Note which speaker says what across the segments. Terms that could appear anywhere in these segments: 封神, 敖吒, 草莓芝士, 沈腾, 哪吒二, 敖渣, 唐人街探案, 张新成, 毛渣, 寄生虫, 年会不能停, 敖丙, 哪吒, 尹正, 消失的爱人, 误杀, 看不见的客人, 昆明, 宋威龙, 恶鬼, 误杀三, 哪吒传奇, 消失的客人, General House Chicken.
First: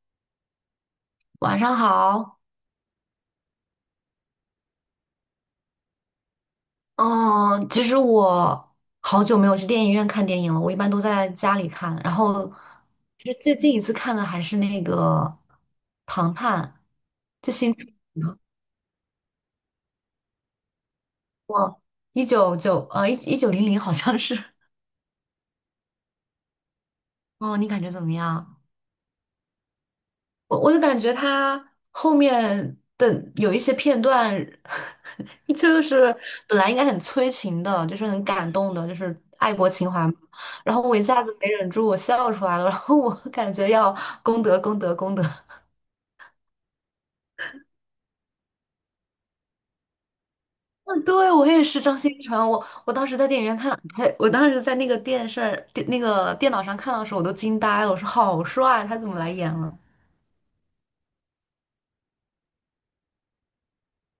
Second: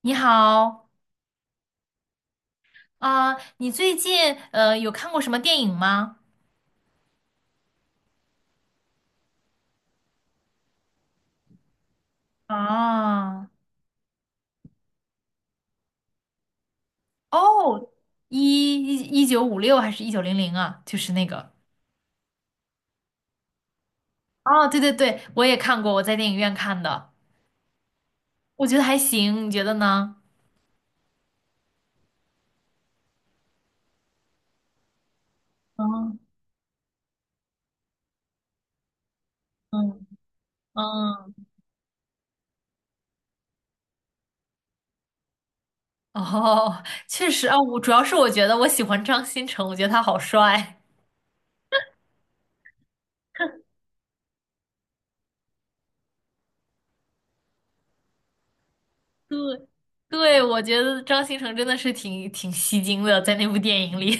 Speaker 1: 你好，
Speaker 2: 晚上好。
Speaker 1: 啊、你最近有看过什么电影吗？
Speaker 2: 嗯，其实我好久没有去电影院看电影了，我一般都在家里看。然后，其实
Speaker 1: 啊，
Speaker 2: 最近一次看的还是那个《唐探》，就新出
Speaker 1: 哦，一一一九五六还是一九零零啊？就是那个，
Speaker 2: 过一九零零好像是。
Speaker 1: 哦，对对对，我也看过，我在电影院看的，
Speaker 2: 哦，你感觉怎么样？
Speaker 1: 我觉得还行，你觉得呢？
Speaker 2: 我就感觉他后面的有一些片段，就是
Speaker 1: 嗯
Speaker 2: 本来应该很催情的，就是很感动的，就是爱国情
Speaker 1: 嗯
Speaker 2: 怀嘛。然后我一下
Speaker 1: 嗯，
Speaker 2: 子没忍住，我笑出来了。然后我感觉要功德功德功德。
Speaker 1: 哦，确实啊，我主要是我觉得我喜欢张新成，我觉得他好帅。
Speaker 2: 嗯，对，我也是张新成。我当时在电影院看，呸，我当时在那个电视电那个电脑上看到的时候，我都惊呆了。我说好帅，他怎么来演
Speaker 1: 对，
Speaker 2: 了？
Speaker 1: 对，我觉得张新成真的是挺吸睛的，在那部电影里。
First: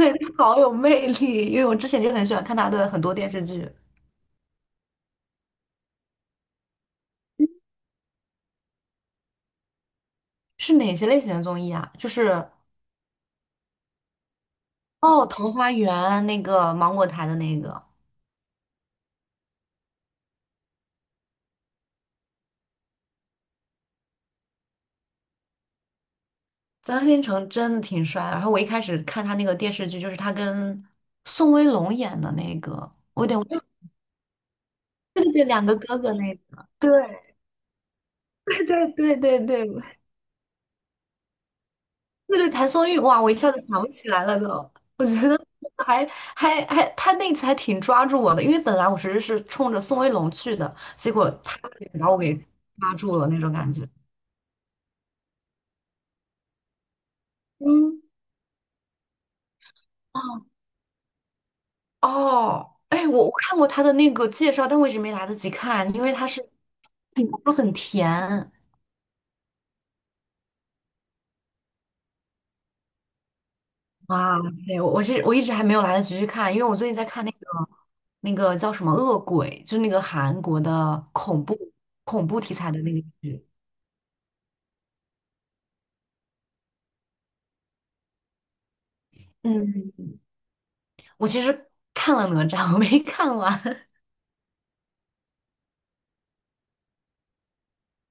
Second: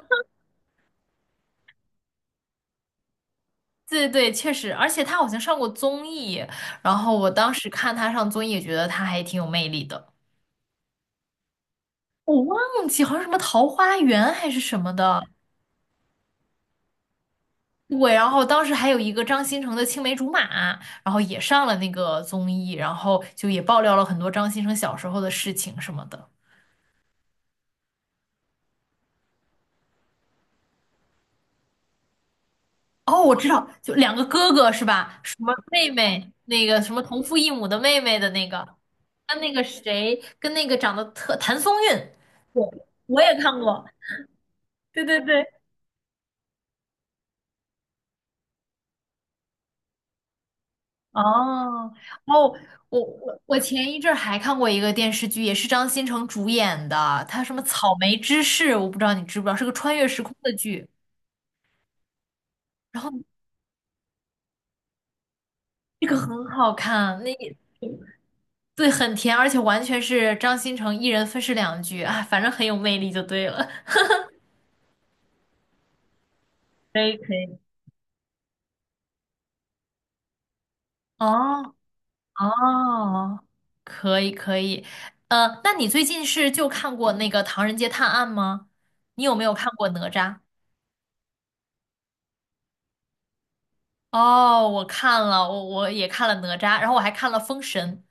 Speaker 2: 好有魅力，因为我之前就很喜欢看他的很多电视剧。
Speaker 1: 对对，确实，而且他好像上过综艺，然后我当时看他上综艺，也觉得他还挺有魅力的。
Speaker 2: 是哪些类型的综艺啊？就
Speaker 1: 我
Speaker 2: 是
Speaker 1: 忘记好像什么《桃花源》还是什么的，
Speaker 2: 哦，桃花源那个芒果台的那个
Speaker 1: 对。然后当时还有一个张新成的青梅竹马，然后也上了那个综艺，然后就也爆料了很多张新成小时候的事情什么的。
Speaker 2: 张新成真的挺帅的。然后我一开始看他那个电视剧，就是他跟宋威龙演的那个，
Speaker 1: 哦，我知道，就两个哥哥是吧？
Speaker 2: 对对
Speaker 1: 什
Speaker 2: 对，
Speaker 1: 么
Speaker 2: 两个
Speaker 1: 妹
Speaker 2: 哥哥
Speaker 1: 妹，
Speaker 2: 那
Speaker 1: 那
Speaker 2: 个，
Speaker 1: 个
Speaker 2: 对
Speaker 1: 什么同父异母的妹妹的那 个，
Speaker 2: 对对对
Speaker 1: 跟那个
Speaker 2: 对
Speaker 1: 谁，跟那个长得特谭松韵，对，
Speaker 2: 谭松韵，
Speaker 1: 我
Speaker 2: 哇，我
Speaker 1: 也
Speaker 2: 一下
Speaker 1: 看
Speaker 2: 子想
Speaker 1: 过。
Speaker 2: 不起来了都。
Speaker 1: 对
Speaker 2: 我
Speaker 1: 对
Speaker 2: 觉得
Speaker 1: 对，
Speaker 2: 还还，他那次还挺抓住我的，因为本来我其实是冲着宋威龙去的，结果他给
Speaker 1: 哦
Speaker 2: 把我给
Speaker 1: 哦，
Speaker 2: 抓
Speaker 1: 我
Speaker 2: 住了那
Speaker 1: 我
Speaker 2: 种
Speaker 1: 我
Speaker 2: 感觉。
Speaker 1: 前一阵儿还看过一个电视剧，也是张新成主演的，他什么《草
Speaker 2: 嗯，
Speaker 1: 莓芝士》，我不知道你知不知道，是个穿越时空的剧，
Speaker 2: 哦，
Speaker 1: 然
Speaker 2: 哎，
Speaker 1: 后
Speaker 2: 我看过他的那个介绍，但我一直没来得及看，因
Speaker 1: 这
Speaker 2: 为
Speaker 1: 个
Speaker 2: 他
Speaker 1: 很
Speaker 2: 是
Speaker 1: 好看，那
Speaker 2: 都
Speaker 1: 也
Speaker 2: 很甜。
Speaker 1: 对，很甜，而且完全是张新成一人分饰两角，啊，反正很有魅力就对了。
Speaker 2: 哇塞，我一直还没有来得及去看，因为我最近
Speaker 1: 可
Speaker 2: 在
Speaker 1: 以
Speaker 2: 看那
Speaker 1: 可
Speaker 2: 个
Speaker 1: 以。
Speaker 2: 那个叫什么《恶鬼》，就那个韩国的
Speaker 1: 哦
Speaker 2: 恐怖题材的那个剧。
Speaker 1: 哦，可以可以，那你最近是就看过那个《唐人街探案》吗？你有没有看过
Speaker 2: 嗯，
Speaker 1: 哪吒？
Speaker 2: 我其实看了哪吒，我没看完。
Speaker 1: 哦，我看了，我也看了哪吒，然后我还看了封神。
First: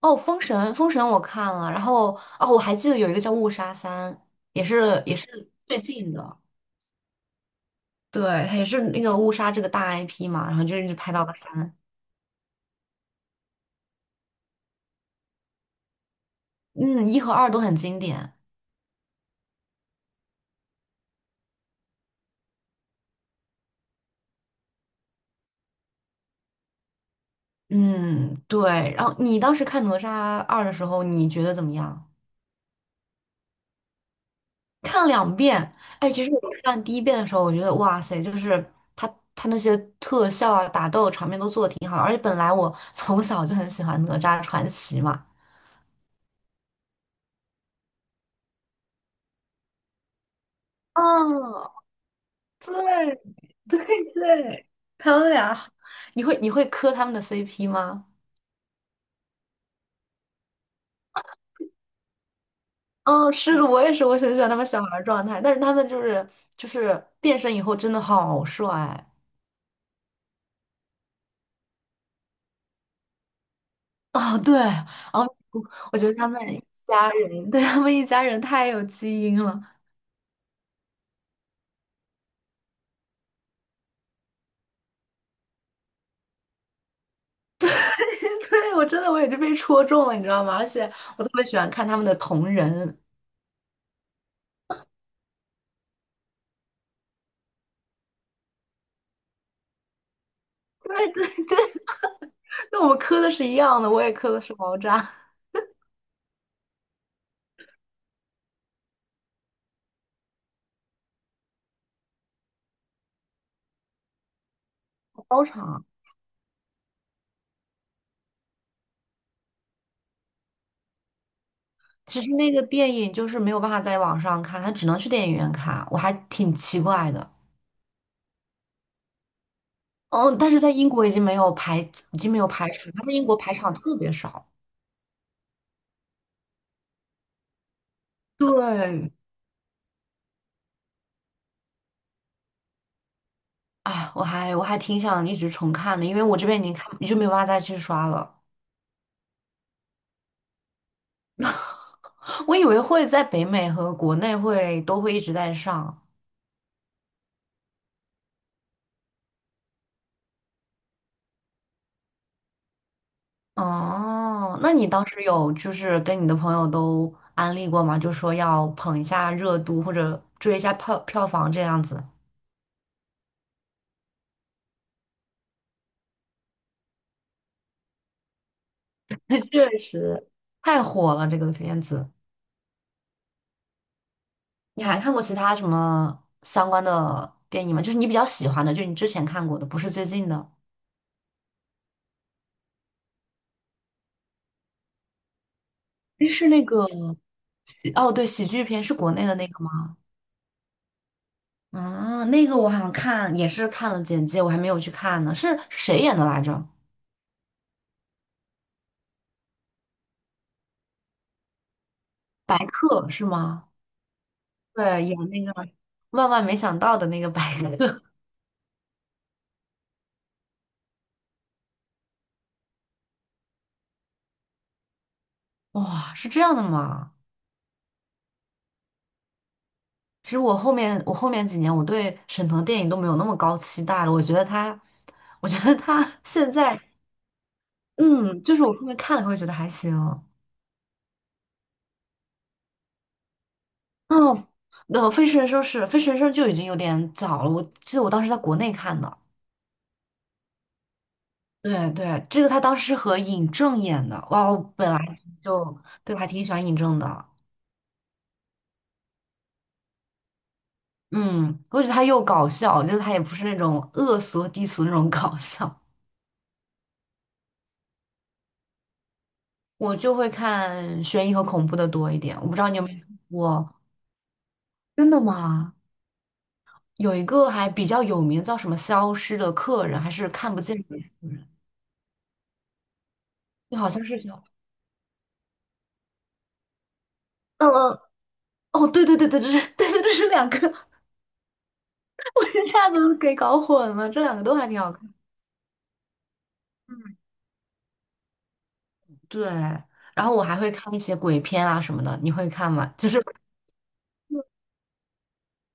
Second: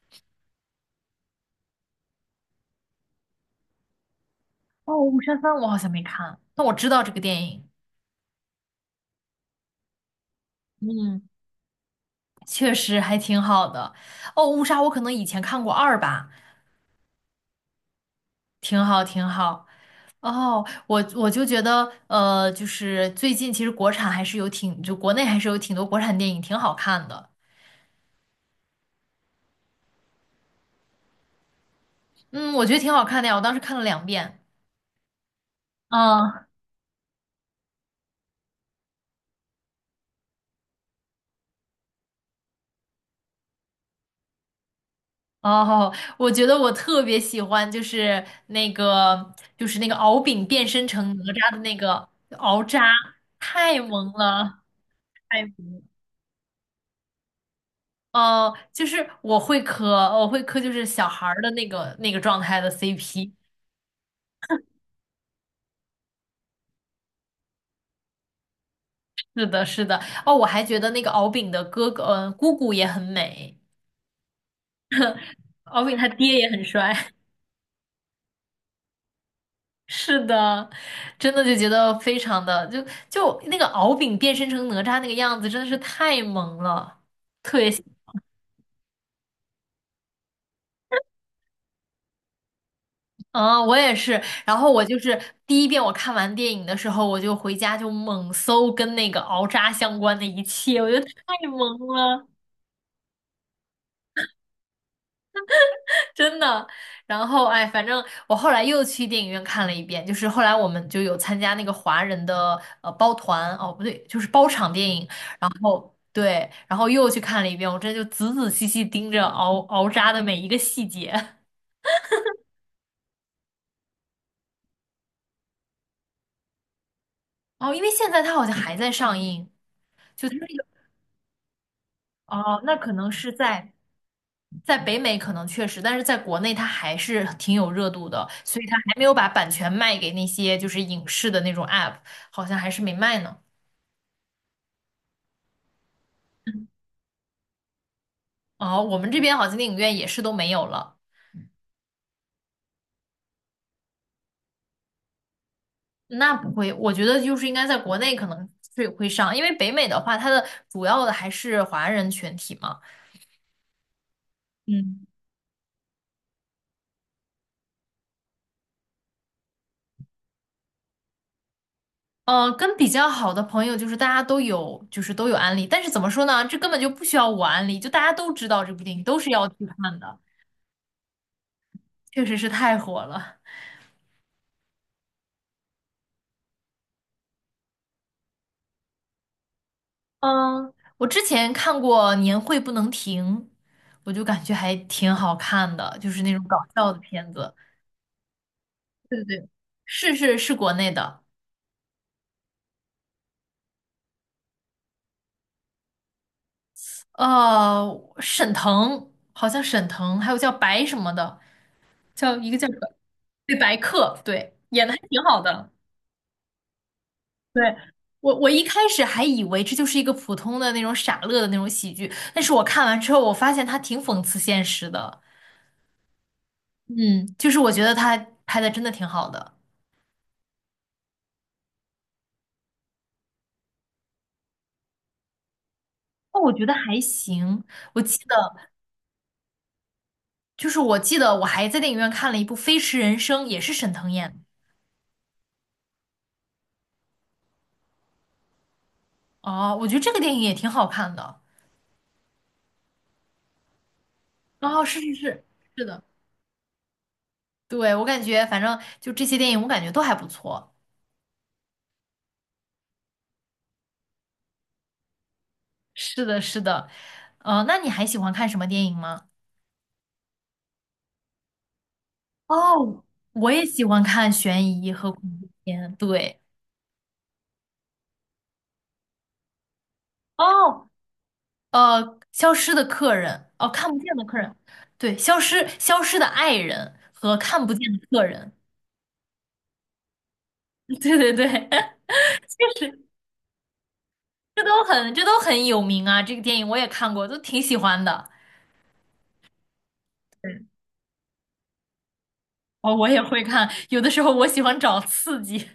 Speaker 2: 哦，《封神》我看了，然后哦，我还记得有一个叫《误杀三》，
Speaker 1: 哦，
Speaker 2: 也
Speaker 1: 武神
Speaker 2: 是
Speaker 1: 三我好
Speaker 2: 最
Speaker 1: 像没
Speaker 2: 近的，
Speaker 1: 看，但我知道这个电影，
Speaker 2: 对，它也是那个误杀这个大 IP 嘛，然后就一直拍
Speaker 1: 嗯，
Speaker 2: 到了三。
Speaker 1: 确实还挺好的。哦，误杀我可能以前看过二吧，
Speaker 2: 嗯，一和二都很经典。
Speaker 1: 挺好挺好。哦，我就觉得，就是最近其实国产还是有挺，就国内还是有挺多国产电影挺好看的，
Speaker 2: 嗯，对。然后你当时看《哪吒二》的时候，你觉得怎么样？
Speaker 1: 嗯，我觉得挺好看的呀，我当时看了两遍。
Speaker 2: 看了两遍。哎，其实我
Speaker 1: 嗯，
Speaker 2: 看第一遍的时候，我觉得哇塞，就是他那些特效啊、打斗场面都做的挺好的。而且本来我从小就很喜欢《哪吒传奇》嘛。
Speaker 1: 哦，我觉得我特别喜欢，就是那个，就是那个敖丙变身成哪吒的
Speaker 2: 哦，
Speaker 1: 那个敖吒，
Speaker 2: 对 对
Speaker 1: 太萌了，
Speaker 2: 对，他们
Speaker 1: 太萌
Speaker 2: 俩，
Speaker 1: 了。
Speaker 2: 你会磕他们的 CP 吗？
Speaker 1: 哦，就是我会磕，我会磕，就是小孩儿的那个状态的
Speaker 2: 哦，
Speaker 1: CP。
Speaker 2: 是的，我也是，我很喜欢他们。小孩儿状态，但是他们就是变身以后真的好帅。
Speaker 1: 是的，是的。哦，我还觉得那个敖丙的哥哥，嗯、姑姑也很美，
Speaker 2: 哦，对，哦，
Speaker 1: 敖丙
Speaker 2: 我觉
Speaker 1: 他
Speaker 2: 得他
Speaker 1: 爹
Speaker 2: 们
Speaker 1: 也
Speaker 2: 一
Speaker 1: 很帅。
Speaker 2: 家人，对，他们一家人太有基因了。
Speaker 1: 是的，真的就觉得非常的，就那个敖丙变身成哪吒那个样子，真的是太萌了。特别。
Speaker 2: 对，我真的我也是被戳中了，你知道吗？而且我特别喜欢看他们的同人。
Speaker 1: 嗯，我也是。然后我就是第一遍我看完电影的时候，我就回家就猛搜跟那个敖渣相关的一切，我觉得
Speaker 2: 对，
Speaker 1: 太萌了，
Speaker 2: 那我们磕的是一样的，我也磕的是毛渣
Speaker 1: 真的。然后哎，反正我后来又去电影院看了一遍，就是后来我们就有参加那个华人的包团，哦不对，就是包场电影。
Speaker 2: 包
Speaker 1: 然
Speaker 2: 场。
Speaker 1: 后对，然后又去看了一遍，我真的就仔仔细细盯着敖渣的每一个细节。
Speaker 2: 其实那个电影就是没有办法在网上看，它只能去电影院看，我还挺奇怪的。
Speaker 1: 哦，因为现在它好像还在上映，就
Speaker 2: 哦，
Speaker 1: 它那
Speaker 2: 但是
Speaker 1: 个
Speaker 2: 在英国已经没有排，已经没有
Speaker 1: 哦，
Speaker 2: 排
Speaker 1: 那可
Speaker 2: 场，他
Speaker 1: 能
Speaker 2: 在英
Speaker 1: 是
Speaker 2: 国排
Speaker 1: 在。
Speaker 2: 场特别少。
Speaker 1: 在北美可能确实，但是在国内它还是挺有热度的，所以它还没
Speaker 2: 对。
Speaker 1: 有把版权卖给那些就是影视的那种 app，好像还是没卖呢。
Speaker 2: 啊，我还挺想一直重看的，因为我这边已经看就没有办法再去刷了。
Speaker 1: 哦，我们这边好像电影院也是都没有了。
Speaker 2: 我以为会在北美和国内会都会一直在上。
Speaker 1: 那不会，我觉得就是应该在国内可能会上，因为北美的话，它的主要的还是华人群体嘛。
Speaker 2: 哦，那你当
Speaker 1: 嗯，
Speaker 2: 时有就是跟你的朋友都安利过吗？就说要捧一下热度或者追一下票票房这样子。
Speaker 1: 跟比较好的朋友就是大家都有，就是都有安利，但是怎么说呢？这根本就不需要我安利，就大家都知道这部电影，都是 要去
Speaker 2: 确
Speaker 1: 看的，
Speaker 2: 实太火了这个片子。
Speaker 1: 确实是太火了。
Speaker 2: 你还看过其他什么相关的电影吗？就是你比较喜欢的，就你之前看过的，不是最近的。
Speaker 1: 嗯，我之前看过《年会不能停》，我就感觉还挺好看的，就是
Speaker 2: 诶
Speaker 1: 那种
Speaker 2: 是
Speaker 1: 搞
Speaker 2: 那个。
Speaker 1: 笑的片子。
Speaker 2: 哦，对，喜剧片是国
Speaker 1: 对
Speaker 2: 内的
Speaker 1: 对
Speaker 2: 那
Speaker 1: 对，
Speaker 2: 个吗？
Speaker 1: 是是是国内的，
Speaker 2: 啊，那个我好像看也是看了简介，我还没有去看呢。是谁演的来着？
Speaker 1: 呃，沈腾好像沈腾，还有叫白什么的，叫一个
Speaker 2: 白
Speaker 1: 叫
Speaker 2: 客是
Speaker 1: 对
Speaker 2: 吗？
Speaker 1: 白客，对，演的还
Speaker 2: 对，演
Speaker 1: 挺好
Speaker 2: 那个
Speaker 1: 的。
Speaker 2: 万万没想到的那个白
Speaker 1: 对，
Speaker 2: 客。
Speaker 1: 我一开始还以为这就是一个普通的那种傻乐的那种喜剧，但是我看完之后，我发现他挺讽刺现实的。
Speaker 2: 哇，是这样的吗？
Speaker 1: 嗯，就是我觉得他拍的真的挺好的。
Speaker 2: 其实我后面几年我对沈腾电影都没有那么高期待了。我觉得他，我觉得他
Speaker 1: 哦，
Speaker 2: 现
Speaker 1: 我觉得
Speaker 2: 在，
Speaker 1: 还行。我记得，
Speaker 2: 嗯，就是我后面看了会觉得还行。
Speaker 1: 就是我记得我还在电影院看了一部《飞驰人生》，也是沈腾演的。
Speaker 2: 哦，那《飞驰人生》就已经有点早了，我记得我当时在国内看的。
Speaker 1: 哦，我觉得这个电影也挺好看的。
Speaker 2: 对对，这个他当时是和尹正演的，哇，我
Speaker 1: 哦，
Speaker 2: 本来
Speaker 1: 是是是，
Speaker 2: 就
Speaker 1: 是的，
Speaker 2: 对我还挺喜欢尹正的。
Speaker 1: 对，我感觉反正就这些电影，我感觉都还不错。
Speaker 2: 嗯，我觉得他又搞笑，就是他也不是那种恶俗低俗那种搞笑。
Speaker 1: 是的，是的。那你还喜欢看什么电影吗？
Speaker 2: 我就会看悬疑和恐怖的多一点，我不知道你有没有
Speaker 1: 哦，
Speaker 2: 看
Speaker 1: 我也
Speaker 2: 过。
Speaker 1: 喜欢看悬疑和
Speaker 2: 真的
Speaker 1: 恐怖
Speaker 2: 吗？
Speaker 1: 片。对，
Speaker 2: 有一个还比较有名，叫什么《消失的客人》还是看不见的
Speaker 1: 哦，
Speaker 2: 客人，
Speaker 1: 呃，《消失的客人》哦，
Speaker 2: 就好
Speaker 1: 《看不
Speaker 2: 像
Speaker 1: 见
Speaker 2: 是
Speaker 1: 的客
Speaker 2: 叫，
Speaker 1: 人》，对，《消失的爱人》和《看
Speaker 2: 嗯
Speaker 1: 不见的
Speaker 2: 嗯，
Speaker 1: 客人》。
Speaker 2: 哦，对对对，这是，这是两个，
Speaker 1: 对对对，
Speaker 2: 我一下子给搞混了，这两个都
Speaker 1: 这
Speaker 2: 还挺
Speaker 1: 都
Speaker 2: 好看。
Speaker 1: 很这都很有名啊，这个电影我也看过，都挺喜欢的。
Speaker 2: 对，然后我还
Speaker 1: 嗯
Speaker 2: 会看一些鬼片啊什么的，你会看吗？
Speaker 1: 哦，我
Speaker 2: 就是
Speaker 1: 也 会看，有的时候我喜欢找刺激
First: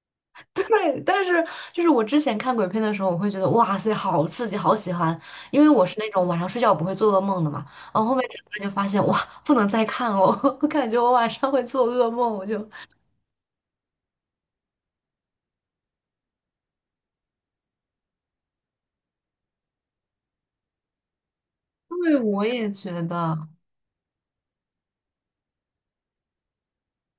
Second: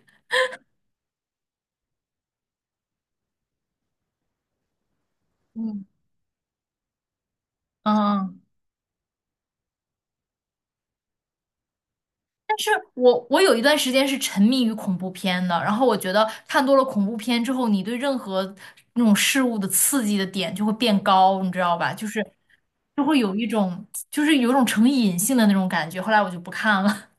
Speaker 2: 对，但是就是我之前看鬼片的时候，我会觉得哇塞，好刺激，好喜欢，因为
Speaker 1: 嗯，
Speaker 2: 我是那种晚上睡觉不会做噩梦的嘛。然后后面长
Speaker 1: 嗯，
Speaker 2: 大就发现哇，不能再看了，我感觉我晚上会做噩梦，我就
Speaker 1: 我有一段时间是沉迷于恐怖片的，然后我觉得看多了恐怖片之后，你对任何那种事物的刺激的点就会变高，你知道吧？
Speaker 2: 因
Speaker 1: 就
Speaker 2: 为
Speaker 1: 是
Speaker 2: 我也觉
Speaker 1: 就会有一
Speaker 2: 得
Speaker 1: 种就是有一种成瘾性的那种感觉，后来我就不看了。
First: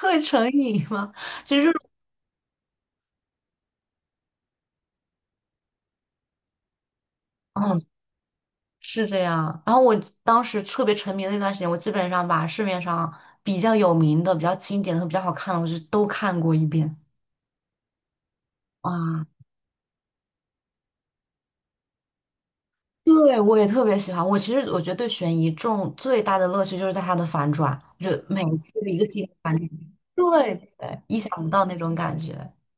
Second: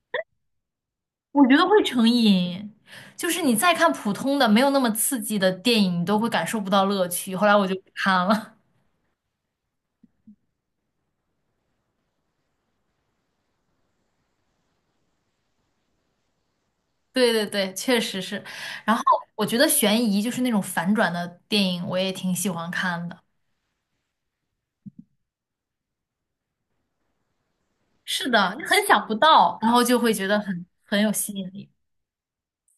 Speaker 2: 会成瘾吗？
Speaker 1: 我觉得会成瘾，就是你再看普通的、没有那么刺激的电影，你都会感受不到乐趣。后来我就不
Speaker 2: 嗯，
Speaker 1: 看了。
Speaker 2: 是这样。然后我当时特别沉迷的那段时间，我基本上把市面上比较有名的、比较经典的、比较好看的，我就都看过一遍。
Speaker 1: 对对对，确实是。然后
Speaker 2: 哇，
Speaker 1: 我觉得悬疑就是那种反转的电影，我也挺喜欢看的。
Speaker 2: 对，我也特别喜欢。我其实我觉得对悬疑中最大的乐趣就是在它的反转，就
Speaker 1: 是
Speaker 2: 每
Speaker 1: 的，
Speaker 2: 一
Speaker 1: 你
Speaker 2: 次
Speaker 1: 很
Speaker 2: 的一
Speaker 1: 想
Speaker 2: 个
Speaker 1: 不
Speaker 2: 题材反
Speaker 1: 到，
Speaker 2: 转，
Speaker 1: 然后就会觉得很
Speaker 2: 对
Speaker 1: 很
Speaker 2: 对，
Speaker 1: 有
Speaker 2: 意想
Speaker 1: 吸引
Speaker 2: 不到
Speaker 1: 力。
Speaker 2: 那种感觉。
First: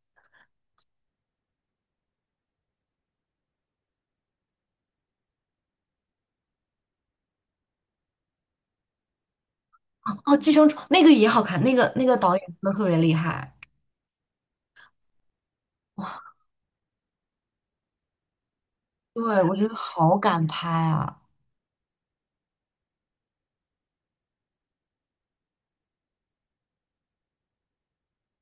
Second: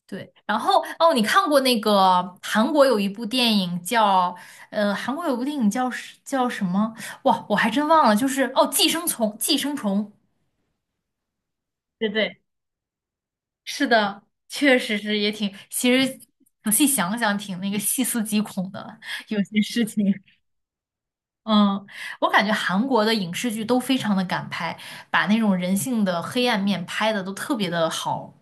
Speaker 1: 对，然后哦，你看过那个韩国有一部电影叫韩国有部电影叫是叫什么？哇，我还真忘了，就是哦，《寄生虫》《寄生虫》。
Speaker 2: 哦，《寄生虫》那个也好看，那个那
Speaker 1: 对
Speaker 2: 个导
Speaker 1: 对，
Speaker 2: 演真的特别厉害。
Speaker 1: 是的，确实是也挺，其实仔细想想挺那个细思极恐的，有
Speaker 2: 对，我
Speaker 1: 些
Speaker 2: 觉得
Speaker 1: 事情。
Speaker 2: 好敢拍啊！
Speaker 1: 嗯，我感觉韩国的影视剧都非常的敢拍，把那种人性的黑暗面拍的都特别的好。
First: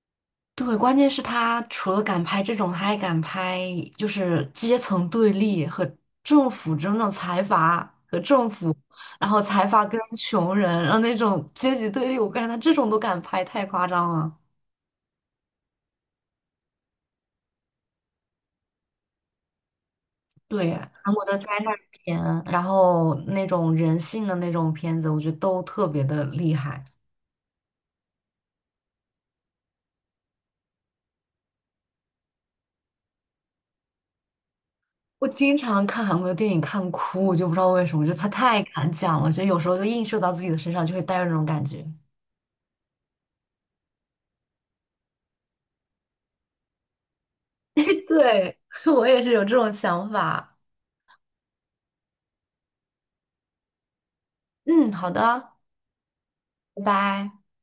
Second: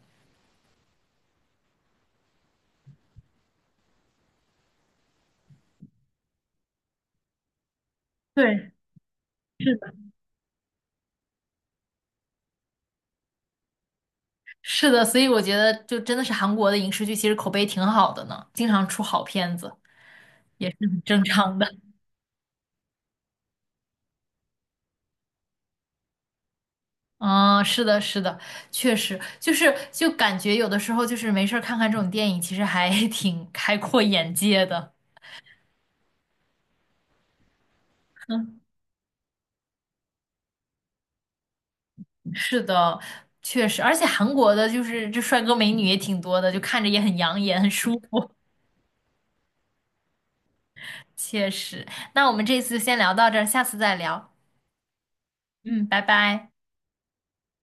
Speaker 2: 对，关键是他除了敢拍这种，他还敢拍就是阶层对立和政府这种财阀和政
Speaker 1: 对，
Speaker 2: 府，然后财
Speaker 1: 是
Speaker 2: 阀
Speaker 1: 的，
Speaker 2: 跟穷人，然后那种阶级对立，我感觉他这种都敢拍，太夸张了。
Speaker 1: 是的，所以我觉得就真的是韩国的影视剧其实口碑挺好的呢，经常出好片子也是
Speaker 2: 对，
Speaker 1: 很
Speaker 2: 韩
Speaker 1: 正
Speaker 2: 国的灾
Speaker 1: 常的。
Speaker 2: 难片，然后那种人性的那种片子，我觉得都特别的厉害。
Speaker 1: 嗯，是的，是的，确实就是就感觉有的时候就是没事儿看看这种电影，其实还 挺开阔眼界的。
Speaker 2: 我经常看韩国的电影看哭，我就不知道为什么，就他太敢讲了，就有时候就映射到自己的身上，就会带有那种感觉。
Speaker 1: 是的，确实，而且韩国的就是这帅哥美女也挺多的，就看着也很养眼，很舒服。
Speaker 2: 对，我也是有这种想法。
Speaker 1: 确实，那我们这次就先聊到这儿，下次再聊。
Speaker 2: 嗯，好的。
Speaker 1: 嗯，拜拜。
Speaker 2: 拜拜。